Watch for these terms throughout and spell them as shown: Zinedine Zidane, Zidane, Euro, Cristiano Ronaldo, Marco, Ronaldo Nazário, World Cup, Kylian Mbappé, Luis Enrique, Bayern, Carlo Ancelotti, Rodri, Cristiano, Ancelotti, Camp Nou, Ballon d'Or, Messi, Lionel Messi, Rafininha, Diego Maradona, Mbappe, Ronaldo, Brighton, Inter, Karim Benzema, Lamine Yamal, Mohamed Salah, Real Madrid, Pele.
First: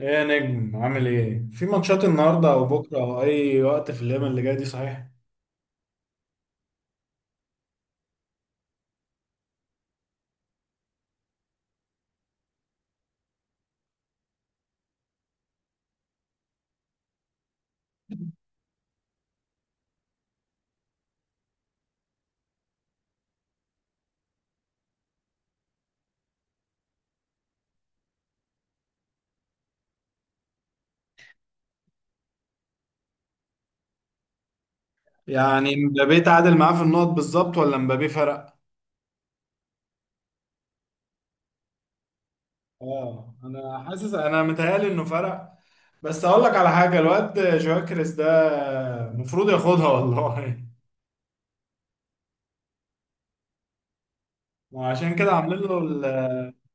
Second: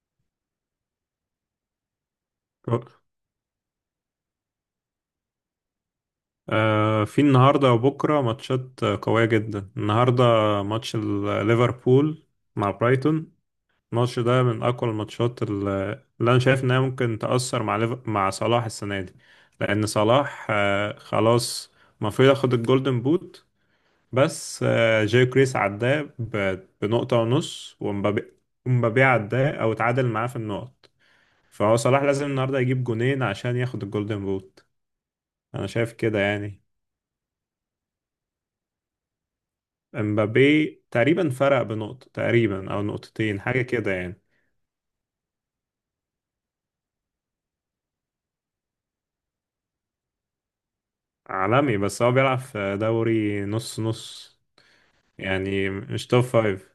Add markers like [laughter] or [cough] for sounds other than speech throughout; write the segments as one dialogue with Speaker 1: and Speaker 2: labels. Speaker 1: ايه يا نجم، عامل ايه؟ في ماتشات النهارده او بكره او اي وقت في الايام اللي جايه دي، صحيح؟
Speaker 2: في النهارده وبكره ماتشات، قويه جدا النهارده. ماتش ليفربول مع برايتون. الماتش ده من اقوى الماتشات اللي انا شايف انها ممكن تاثر مع مع صلاح السنه دي. لان صلاح خلاص، المفروض ياخد الجولدن بوت. بس جاي كريس عداه بنقطه ونص ومبابي عداه او اتعادل معاه في النقط. فهو صلاح لازم النهارده يجيب جونين عشان ياخد الجولدن بوت. انا
Speaker 1: يعني
Speaker 2: شايف كده
Speaker 1: مبابي تعادل
Speaker 2: يعني.
Speaker 1: معاه في النقط بالظبط، ولا مبابي فرق؟
Speaker 2: امبابي تقريبا فرق بنقطة تقريبا او
Speaker 1: اه،
Speaker 2: نقطتين، حاجة
Speaker 1: انا
Speaker 2: كده
Speaker 1: حاسس،
Speaker 2: يعني.
Speaker 1: انا متهيألي انه فرق. بس اقول لك على حاجه، الواد كريس ده المفروض ياخدها، والله. [laughs]
Speaker 2: عالمي، بس هو بيلعب في دوري نص نص.
Speaker 1: وعشان كده عاملين
Speaker 2: يعني
Speaker 1: له ال
Speaker 2: مش توب فايف.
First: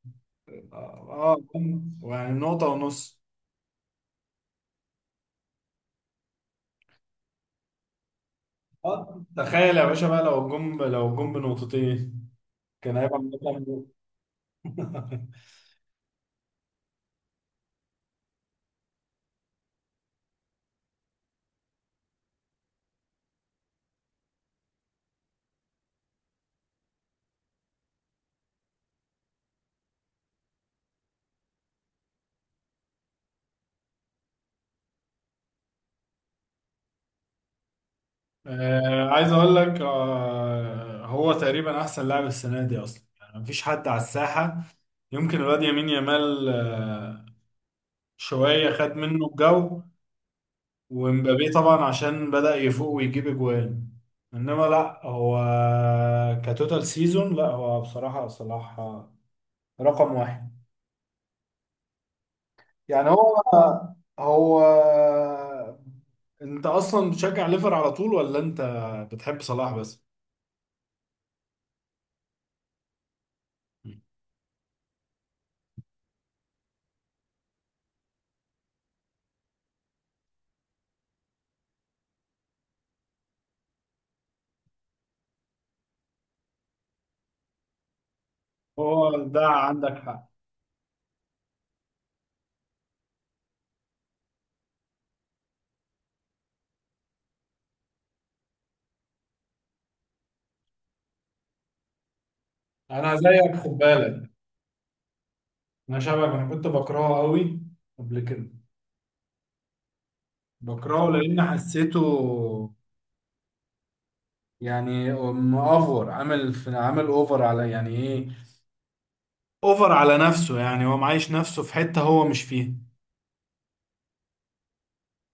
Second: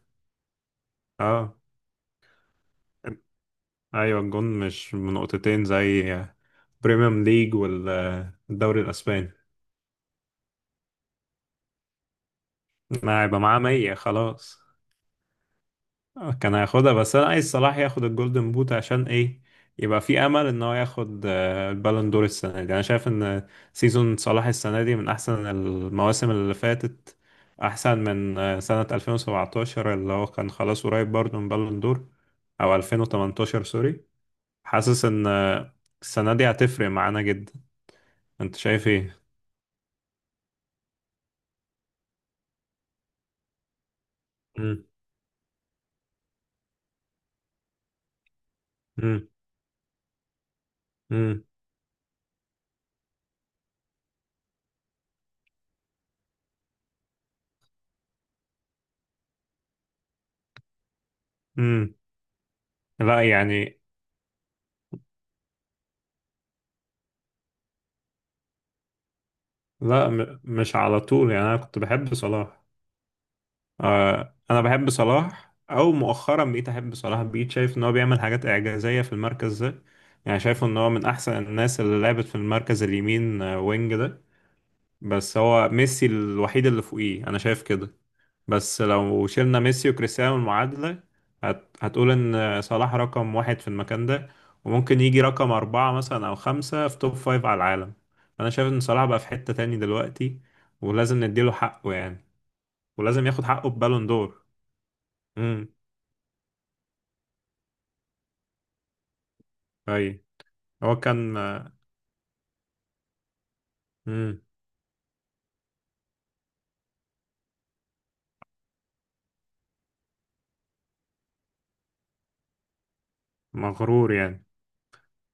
Speaker 1: اه آه،
Speaker 2: اه.
Speaker 1: جون، يعني نقطه ونص.
Speaker 2: ايوه الجون مش بنقطتين زي بريميوم ليج والدوري
Speaker 1: اه،
Speaker 2: الاسباني.
Speaker 1: تخيل يا باشا بقى، لو الجون بنقطتين، كان هيبقى
Speaker 2: ما
Speaker 1: من
Speaker 2: هيبقى معاه 100 خلاص.
Speaker 1: نقطة. [laughs]
Speaker 2: كان هياخدها، بس انا عايز صلاح ياخد الجولدن بوت عشان ايه. يبقى في امل ان هو ياخد البالون دور السنه دي. انا شايف ان سيزون صلاح السنه دي من احسن المواسم اللي فاتت. احسن من سنه 2017 اللي هو كان خلاص قريب برضه من بالون دور. او 2018، سوري. حاسس ان السنه دي هتفرق معانا جدا. انت شايف ايه؟
Speaker 1: عايز اقول لك، هو تقريبا احسن لاعب السنه دي اصلا، يعني مفيش حد على الساحه.
Speaker 2: مم.
Speaker 1: يمكن الواد يمين يامال شويه خد منه
Speaker 2: مم.
Speaker 1: الجو.
Speaker 2: مم.
Speaker 1: ومبابي طبعا عشان بدأ يفوق ويجيب اجوان، انما لا، هو كتوتال سيزون، لا هو بصراحه صلاح رقم واحد.
Speaker 2: مم.
Speaker 1: يعني
Speaker 2: لا
Speaker 1: هو
Speaker 2: يعني.
Speaker 1: هو انت اصلا بتشجع ليفر على طول، ولا انت بتحب صلاح بس؟
Speaker 2: لا، مش على طول يعني. انا كنت بحب صلاح. انا بحب صلاح، او مؤخرا بقيت احب صلاح، بقيت شايف ان هو بيعمل حاجات اعجازيه في المركز ده. يعني شايف ان هو من احسن الناس اللي لعبت في المركز اليمين وينج ده. بس هو ميسي الوحيد اللي فوقيه، انا شايف كده. بس
Speaker 1: هو
Speaker 2: لو
Speaker 1: ده
Speaker 2: شلنا ميسي
Speaker 1: عندك حق.
Speaker 2: وكريستيانو المعادله، هتقول ان صلاح رقم واحد في المكان ده. وممكن يجي رقم اربعه مثلا او خمسه في توب فايف على العالم. انا شايف ان صلاح بقى في حته تاني دلوقتي. ولازم نديله حقه يعني.
Speaker 1: انا
Speaker 2: ولازم ياخد
Speaker 1: زيك،
Speaker 2: حقه
Speaker 1: خد
Speaker 2: ببالون
Speaker 1: بالك.
Speaker 2: دور.
Speaker 1: انا شبهك، انا كنت بكرهه قوي قبل كده.
Speaker 2: اي. هو
Speaker 1: بكرهه
Speaker 2: كان
Speaker 1: لان حسيته
Speaker 2: مم.
Speaker 1: يعني مأفور، عامل اوفر على، يعني ايه، اوفر على نفسه. يعني هو معايش نفسه في حتة هو مش فيها.
Speaker 2: مغرور يعني.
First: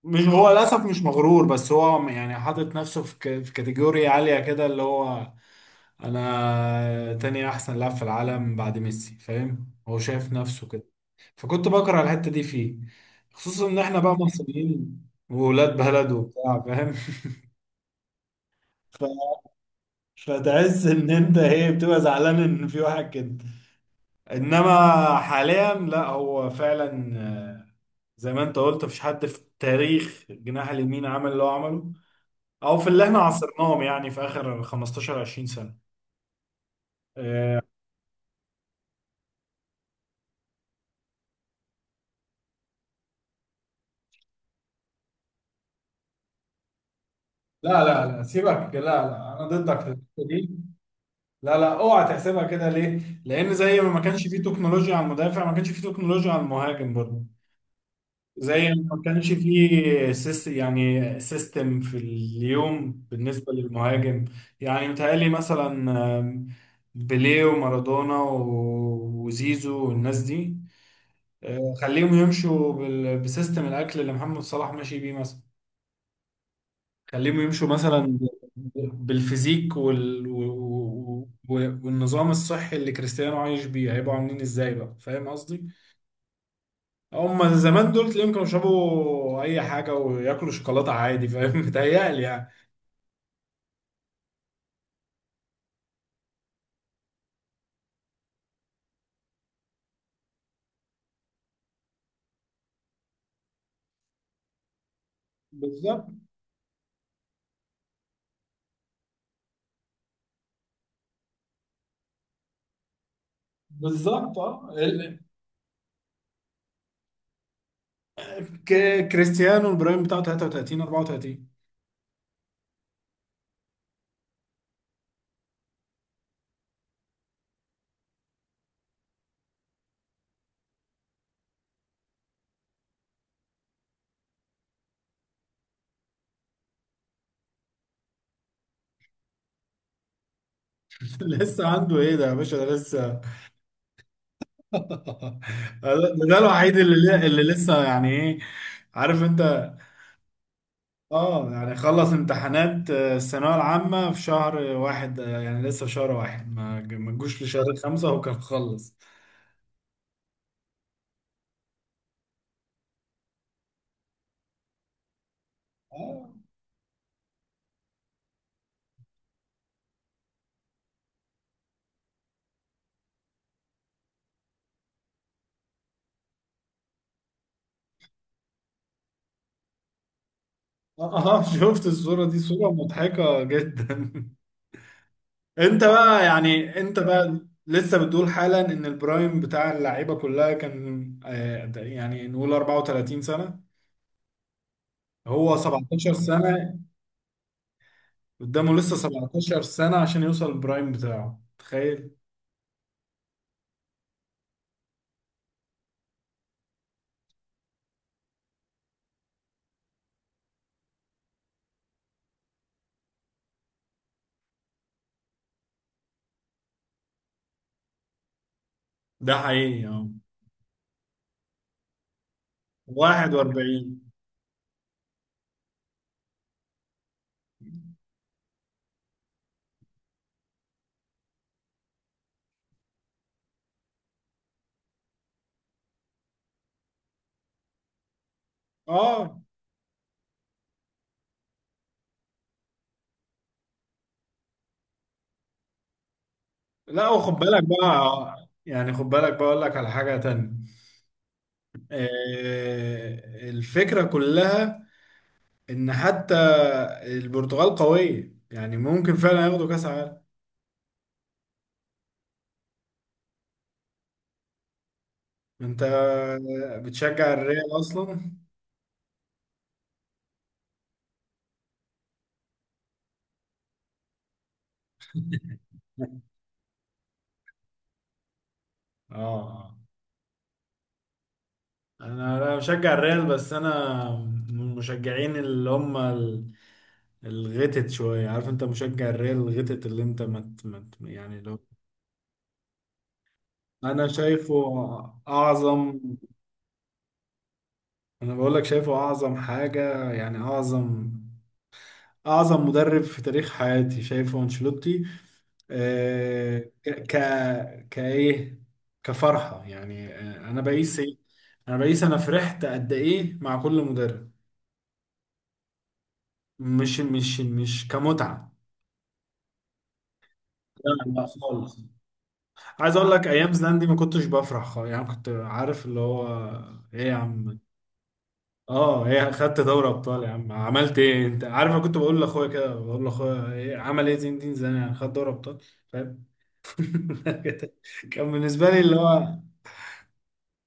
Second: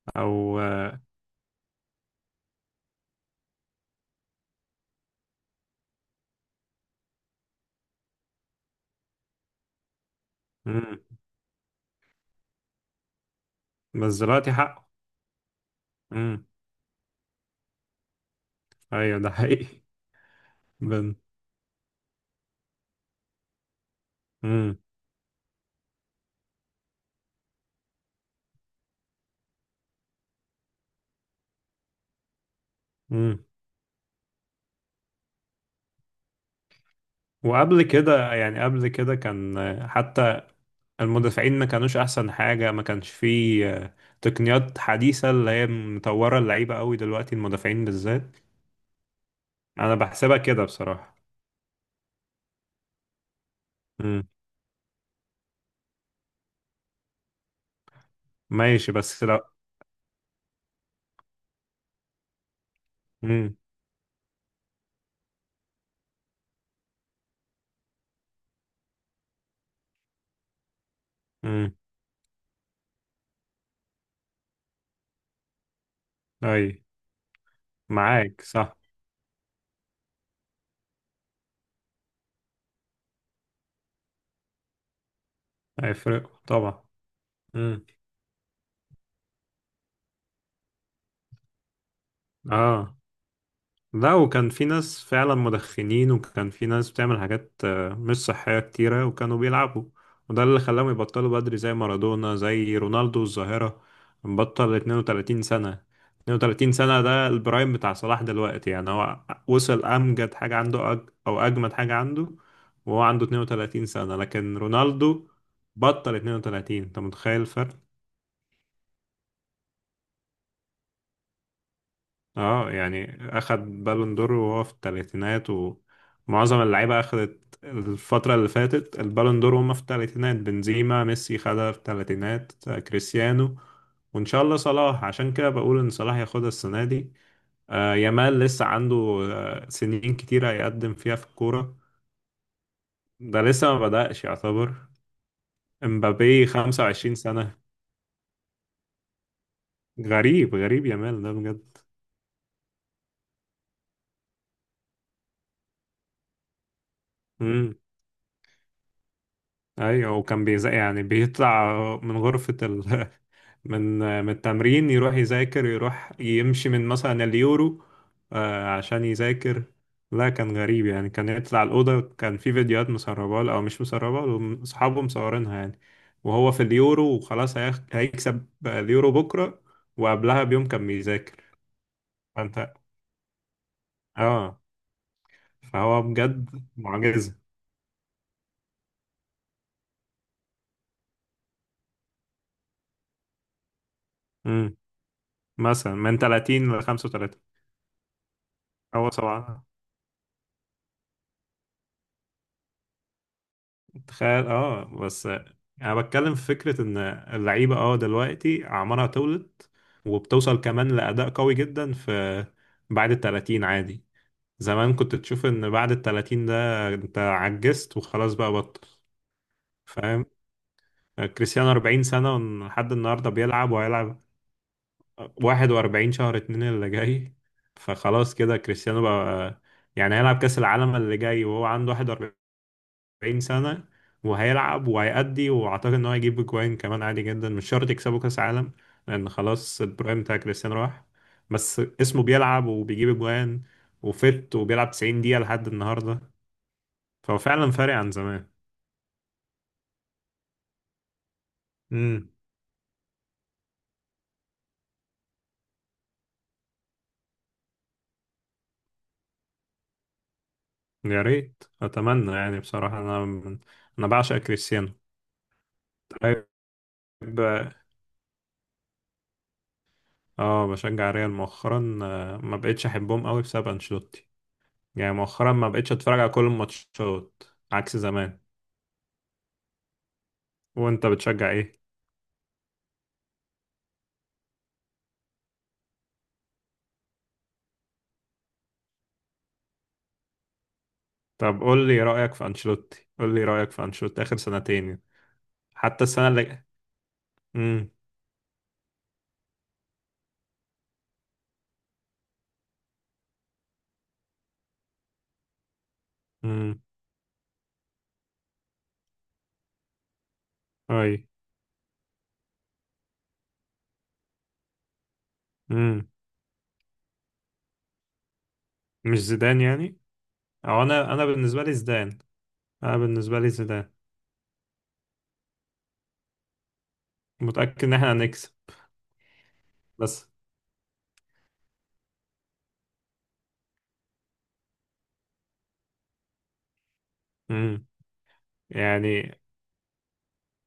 Speaker 1: مش، هو
Speaker 2: او
Speaker 1: للاسف مش مغرور، بس هو يعني حاطط نفسه في في كاتيجوري عالية كده، اللي هو انا تاني احسن لاعب في العالم بعد ميسي، فاهم؟ هو شايف نفسه كده،
Speaker 2: مم.
Speaker 1: فكنت بكره الحته دي فيه، خصوصا ان احنا بقى
Speaker 2: بس دلوقتي حقه.
Speaker 1: مصريين وولاد بلد
Speaker 2: مم.
Speaker 1: وبتاع، فاهم؟ [laughs] ف...
Speaker 2: ايوه ده حقيقي. [laughs]
Speaker 1: فتحس ان
Speaker 2: بن.
Speaker 1: انت ايه، بتبقى زعلان ان في واحد كده.
Speaker 2: مم.
Speaker 1: انما حاليا لا، هو فعلا، زي ما انت قلت مفيش حد في تاريخ الجناح اليمين عمل اللي هو عمله، او في اللي احنا
Speaker 2: مم.
Speaker 1: عاصرناهم يعني في اخر 15 20 سنه. آه،
Speaker 2: وقبل كده، يعني قبل كده كان حتى المدافعين ما كانوش احسن حاجة. ما كانش فيه تقنيات حديثة اللي هي مطورة اللعيبة قوي دلوقتي،
Speaker 1: لا
Speaker 2: المدافعين
Speaker 1: لا لا،
Speaker 2: بالذات.
Speaker 1: سيبك، لا لا، انا ضدك في
Speaker 2: انا
Speaker 1: الحته
Speaker 2: بحسبها
Speaker 1: دي.
Speaker 2: كده بصراحة.
Speaker 1: لا لا، اوعى تحسبها كده، ليه؟ لان زي ما كانش
Speaker 2: مم.
Speaker 1: فيه تكنولوجيا على المدافع، ما كانش فيه تكنولوجيا على المهاجم برضه. زي ما
Speaker 2: ماشي،
Speaker 1: ما
Speaker 2: بس
Speaker 1: كانش
Speaker 2: لو.
Speaker 1: فيه سيستم في اليوم بالنسبه
Speaker 2: مم.
Speaker 1: للمهاجم. يعني متهيألي مثلا، آم، بيليه ومارادونا وزيزو والناس دي،
Speaker 2: مم.
Speaker 1: خليهم يمشوا بسيستم الاكل اللي محمد صلاح ماشي بيه مثلا.
Speaker 2: اي.
Speaker 1: خليهم يمشوا مثلا
Speaker 2: معاك صح.
Speaker 1: بالفيزيك والنظام الصحي اللي كريستيانو عايش بيه، هيبقوا عاملين ازاي بقى؟ فاهم قصدي؟
Speaker 2: هيفرق طبعا.
Speaker 1: هم
Speaker 2: مم.
Speaker 1: زمان دول تلاقيهم كانوا يشربوا اي حاجه وياكلوا شوكولاته عادي، فاهم؟ [laughs] متهيألي يعني.
Speaker 2: اه. لا، وكان في ناس فعلا مدخنين، وكان في ناس بتعمل حاجات مش صحية كتيرة وكانوا بيلعبوا. وده اللي خلاهم يبطلوا بدري، زي مارادونا، زي رونالدو الظاهرة. بطل 32 سنة.
Speaker 1: بالظبط،
Speaker 2: 32 سنة ده البرايم بتاع صلاح دلوقتي يعني هو. وصل أمجد حاجة عنده، أو أجمد حاجة عنده. وهو عنده 32 سنة،
Speaker 1: بالظبط.
Speaker 2: لكن رونالدو بطل 32. أنت متخيل الفرق؟
Speaker 1: كريستيانو البرايم بتاعه 33 34.
Speaker 2: اه. يعني اخد بالون دور وهو في الثلاثينات، ومعظم اللعيبه اخدت الفتره اللي فاتت البالون دور وهم في الثلاثينات. بنزيما، ميسي خدها في الثلاثينات، كريستيانو. وان شاء الله صلاح، عشان كده بقول ان صلاح ياخدها السنه دي. يامال لسه عنده سنين كتيره يقدم فيها
Speaker 1: [laughs]
Speaker 2: في
Speaker 1: لسه
Speaker 2: الكوره.
Speaker 1: عنده ايه ده يا باشا؟ ده لسه. [laughs]
Speaker 2: ده لسه ما بدأش يعتبر.
Speaker 1: ده
Speaker 2: امبابي
Speaker 1: الوحيد
Speaker 2: 25
Speaker 1: اللي
Speaker 2: سنه.
Speaker 1: لسه، يعني ايه، عارف انت.
Speaker 2: غريب غريب يامال، ده
Speaker 1: اه، يعني
Speaker 2: بجد.
Speaker 1: خلص امتحانات، الثانوية العامة في شهر واحد. يعني لسه في شهر واحد، ما جوش
Speaker 2: امم.
Speaker 1: لشهر خمسة هو كان خلص.
Speaker 2: ايوه، وكان يعني بيطلع من غرفة ال. [laughs] من من التمرين يروح يذاكر، يروح
Speaker 1: اه،
Speaker 2: يمشي من مثلا اليورو عشان يذاكر. لا كان غريب يعني، كان يطلع الأوضة، كان في فيديوهات مسربة له، أو مش مسربة له، أصحابه مصورينها يعني. وهو في اليورو وخلاص هيكسب اليورو بكرة، وقبلها بيوم كان بيذاكر.
Speaker 1: [laughs] شفت الصورة دي؟ صورة
Speaker 2: فأنت.
Speaker 1: مضحكة جدا. [laughs]
Speaker 2: اه.
Speaker 1: انت
Speaker 2: فهو
Speaker 1: بقى،
Speaker 2: بجد
Speaker 1: يعني انت
Speaker 2: معجزة.
Speaker 1: بقى لسه بتقول حالا ان البرايم بتاع اللعيبة كلها كان، يعني نقول 34 سنة.
Speaker 2: مم.
Speaker 1: هو
Speaker 2: مثلا
Speaker 1: 17
Speaker 2: من 30
Speaker 1: سنة
Speaker 2: ل 35.
Speaker 1: قدامه، لسه
Speaker 2: هو
Speaker 1: 17
Speaker 2: سبعة.
Speaker 1: سنة عشان يوصل البرايم بتاعه. تخيل.
Speaker 2: تخيل. اه بس انا بتكلم في فكره ان اللعيبه اه دلوقتي اعمارها تولد وبتوصل كمان لاداء قوي جدا في بعد ال 30 عادي. زمان كنت تشوف ان بعد ال 30 ده انت عجزت وخلاص بقى بطل.
Speaker 1: ده حقيقي، اه.
Speaker 2: فاهم. كريستيانو 40 سنه لحد النهارده بيلعب
Speaker 1: 41.
Speaker 2: وهيلعب. 41 شهر اتنين اللي جاي، فخلاص كده كريستيانو بقى. يعني هيلعب كاس العالم اللي جاي وهو عنده 41، 40 سنة. وهيلعب وهيأدي، وأعتقد إن هو هيجيب أجوان كمان عادي جدا، مش شرط يكسبوا كأس عالم. لأن
Speaker 1: اه،
Speaker 2: خلاص البرايم بتاع كريستيانو راح. بس اسمه بيلعب وبيجيب أجوان، وفت وبيلعب 90 دقيقة لحد النهاردة.
Speaker 1: لا وخد
Speaker 2: فهو
Speaker 1: بالك
Speaker 2: فعلا فارق عن
Speaker 1: بقى،
Speaker 2: زمان.
Speaker 1: يعني خد بالك بقى، اقول لك على حاجة تانية.
Speaker 2: امم.
Speaker 1: الفكرة كلها ان حتى البرتغال قوية، يعني ممكن فعلا ياخدوا كاس عالم.
Speaker 2: يا ريت، أتمنى يعني بصراحة. أنا بعشق كريستيانو.
Speaker 1: انت
Speaker 2: طيب.
Speaker 1: بتشجع الريال اصلا.
Speaker 2: اه بشجع ريال مؤخرا، ما بقتش أحبهم قوي بسبب أنشيلوتي. يعني مؤخرا ما بقتش أتفرج على كل الماتشات عكس زمان.
Speaker 1: اه،
Speaker 2: وأنت بتشجع إيه؟
Speaker 1: انا بشجع الريال، بس انا من المشجعين اللي هم الغتت شويه، عارف انت؟ مشجع الريال الغتت، اللي انت مت يعني لو.
Speaker 2: طب قول لي رأيك في أنشيلوتي، قول لي رأيك في
Speaker 1: انا
Speaker 2: أنشيلوتي آخر
Speaker 1: شايفه
Speaker 2: سنتين يعني.
Speaker 1: اعظم.
Speaker 2: حتى السنة اللي. امم.
Speaker 1: انا بقول لك شايفه اعظم حاجه، يعني اعظم، اعظم مدرب في تاريخ حياتي شايفه انشيلوتي. آه،
Speaker 2: امم.
Speaker 1: ك كايه، كفرحه يعني. انا بقيس
Speaker 2: اي.
Speaker 1: إيه؟ انا بقيس انا فرحت قد ايه مع كل مدرب.
Speaker 2: امم.
Speaker 1: مش كمتعه.
Speaker 2: مش زيدان يعني. او
Speaker 1: لا
Speaker 2: انا
Speaker 1: لا،
Speaker 2: بالنسبة لي
Speaker 1: خالص.
Speaker 2: زيدان.
Speaker 1: عايز
Speaker 2: انا
Speaker 1: اقول لك
Speaker 2: بالنسبة لي
Speaker 1: ايام زلاندي
Speaker 2: زيدان،
Speaker 1: ما كنتش بفرح خالص، يعني كنت عارف اللي هو ايه يا عم.
Speaker 2: متأكد ان احنا هنكسب
Speaker 1: اه، هي خدت دوري ابطال،
Speaker 2: بس.
Speaker 1: يا عم عملت ايه؟ انت عارف، انا كنت بقول لاخويا كده، بقول لاخويا إيه عمل ايه زين الدين زيدان؟ يعني خد دوري ابطال، فاهم؟ [laughs]
Speaker 2: امم.
Speaker 1: كان بالنسبه لي اللي هو،
Speaker 2: يعني.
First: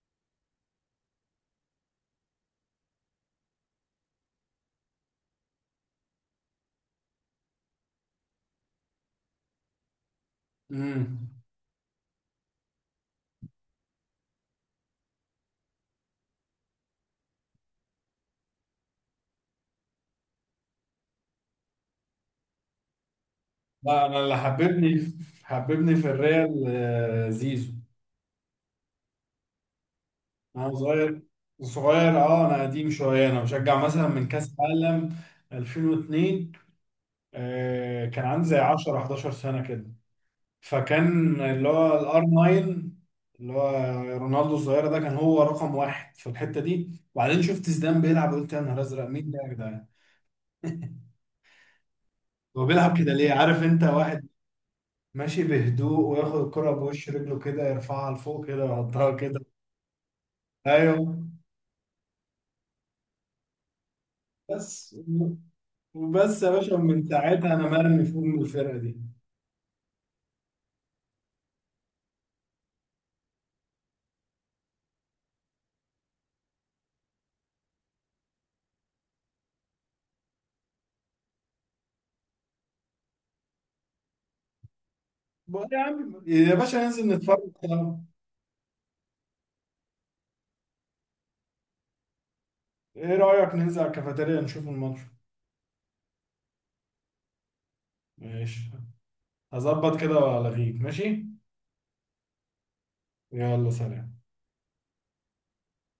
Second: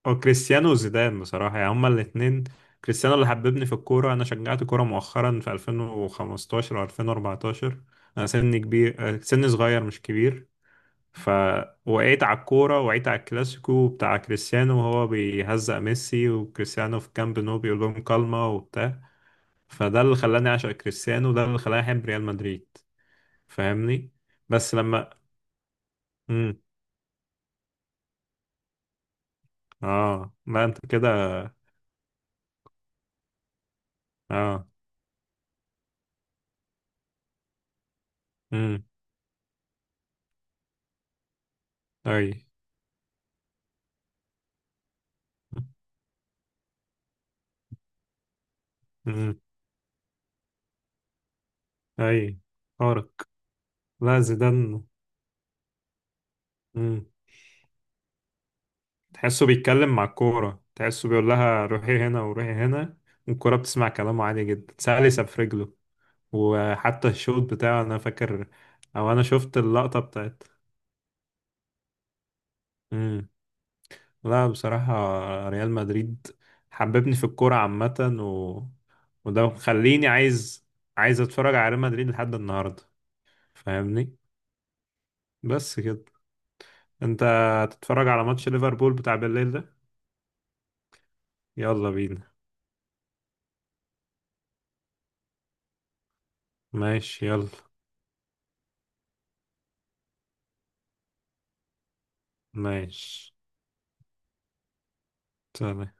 Speaker 2: او كريستيانو وزيدان بصراحة، يعني هما الاتنين. كريستيانو اللي حببني في الكورة. انا شجعت كورة مؤخرا في 2015 او 2014. انا سني كبير، سني صغير مش كبير.
Speaker 1: امم
Speaker 2: فوقعت على الكورة، وقعت على الكلاسيكو بتاع كريستيانو وهو بيهزق ميسي، وكريستيانو في كامب نو بيقول لهم كلمة وبتاع. فده اللي خلاني أعشق كريستيانو، وده اللي خلاني أحب ريال مدريد.
Speaker 1: لا،
Speaker 2: فاهمني.
Speaker 1: انا اللي
Speaker 2: بس لما.
Speaker 1: حببني في
Speaker 2: مم.
Speaker 1: الريال، زيزو.
Speaker 2: اه لا
Speaker 1: انا
Speaker 2: انت كده.
Speaker 1: صغير، صغير. اه، انا قديم شويه، انا بشجع مثلا من كاس
Speaker 2: اه.
Speaker 1: عالم 2002. كان عندي زي
Speaker 2: امم.
Speaker 1: 10 11 سنه كده. فكان اللي هو الار
Speaker 2: اي.
Speaker 1: 9، اللي هو رونالدو الظاهرة ده، كان هو رقم واحد في الحتة دي. وبعدين شفت زيدان بيلعب، قلت يا نهار ازرق، مين ده
Speaker 2: امم.
Speaker 1: يا جدعان؟
Speaker 2: اي.
Speaker 1: هو بيلعب
Speaker 2: فارق.
Speaker 1: كده ليه؟ عارف انت،
Speaker 2: لا
Speaker 1: واحد
Speaker 2: زيدان.
Speaker 1: ماشي بهدوء وياخد الكرة
Speaker 2: امم.
Speaker 1: بوش رجله كده، يرفعها لفوق كده، يحطها كده.
Speaker 2: تحسه بيتكلم مع الكورة، تحسه
Speaker 1: ايوه.
Speaker 2: بيقول لها روحي هنا وروحي هنا. والكورة بتسمع كلامه عادي جدا،
Speaker 1: بس
Speaker 2: سهل يسفرجله.
Speaker 1: وبس يا باشا، من
Speaker 2: وحتى الشوط
Speaker 1: ساعتها انا
Speaker 2: بتاعه انا
Speaker 1: مرمي فوق من
Speaker 2: فاكر.
Speaker 1: الفرقة دي.
Speaker 2: او انا شفت اللقطة بتاعت. مم. لا بصراحة، ريال مدريد حببني في الكورة عامة. و... وده مخليني عايز اتفرج على ريال مدريد لحد النهاردة. فاهمني.
Speaker 1: بقول يا
Speaker 2: بس كده.
Speaker 1: عم يا باشا، ننزل
Speaker 2: انت
Speaker 1: نتفرج سوا.
Speaker 2: هتتفرج على ماتش ليفربول بتاع بالليل ده؟ يلا بينا.
Speaker 1: ايه رأيك ننزل على الكافيتيريا نشوف الماتش؟
Speaker 2: ماشي يلا.
Speaker 1: ماشي. هظبط كده والغيك. ماشي.
Speaker 2: ماشي.
Speaker 1: يلا، سلام.
Speaker 2: سلام.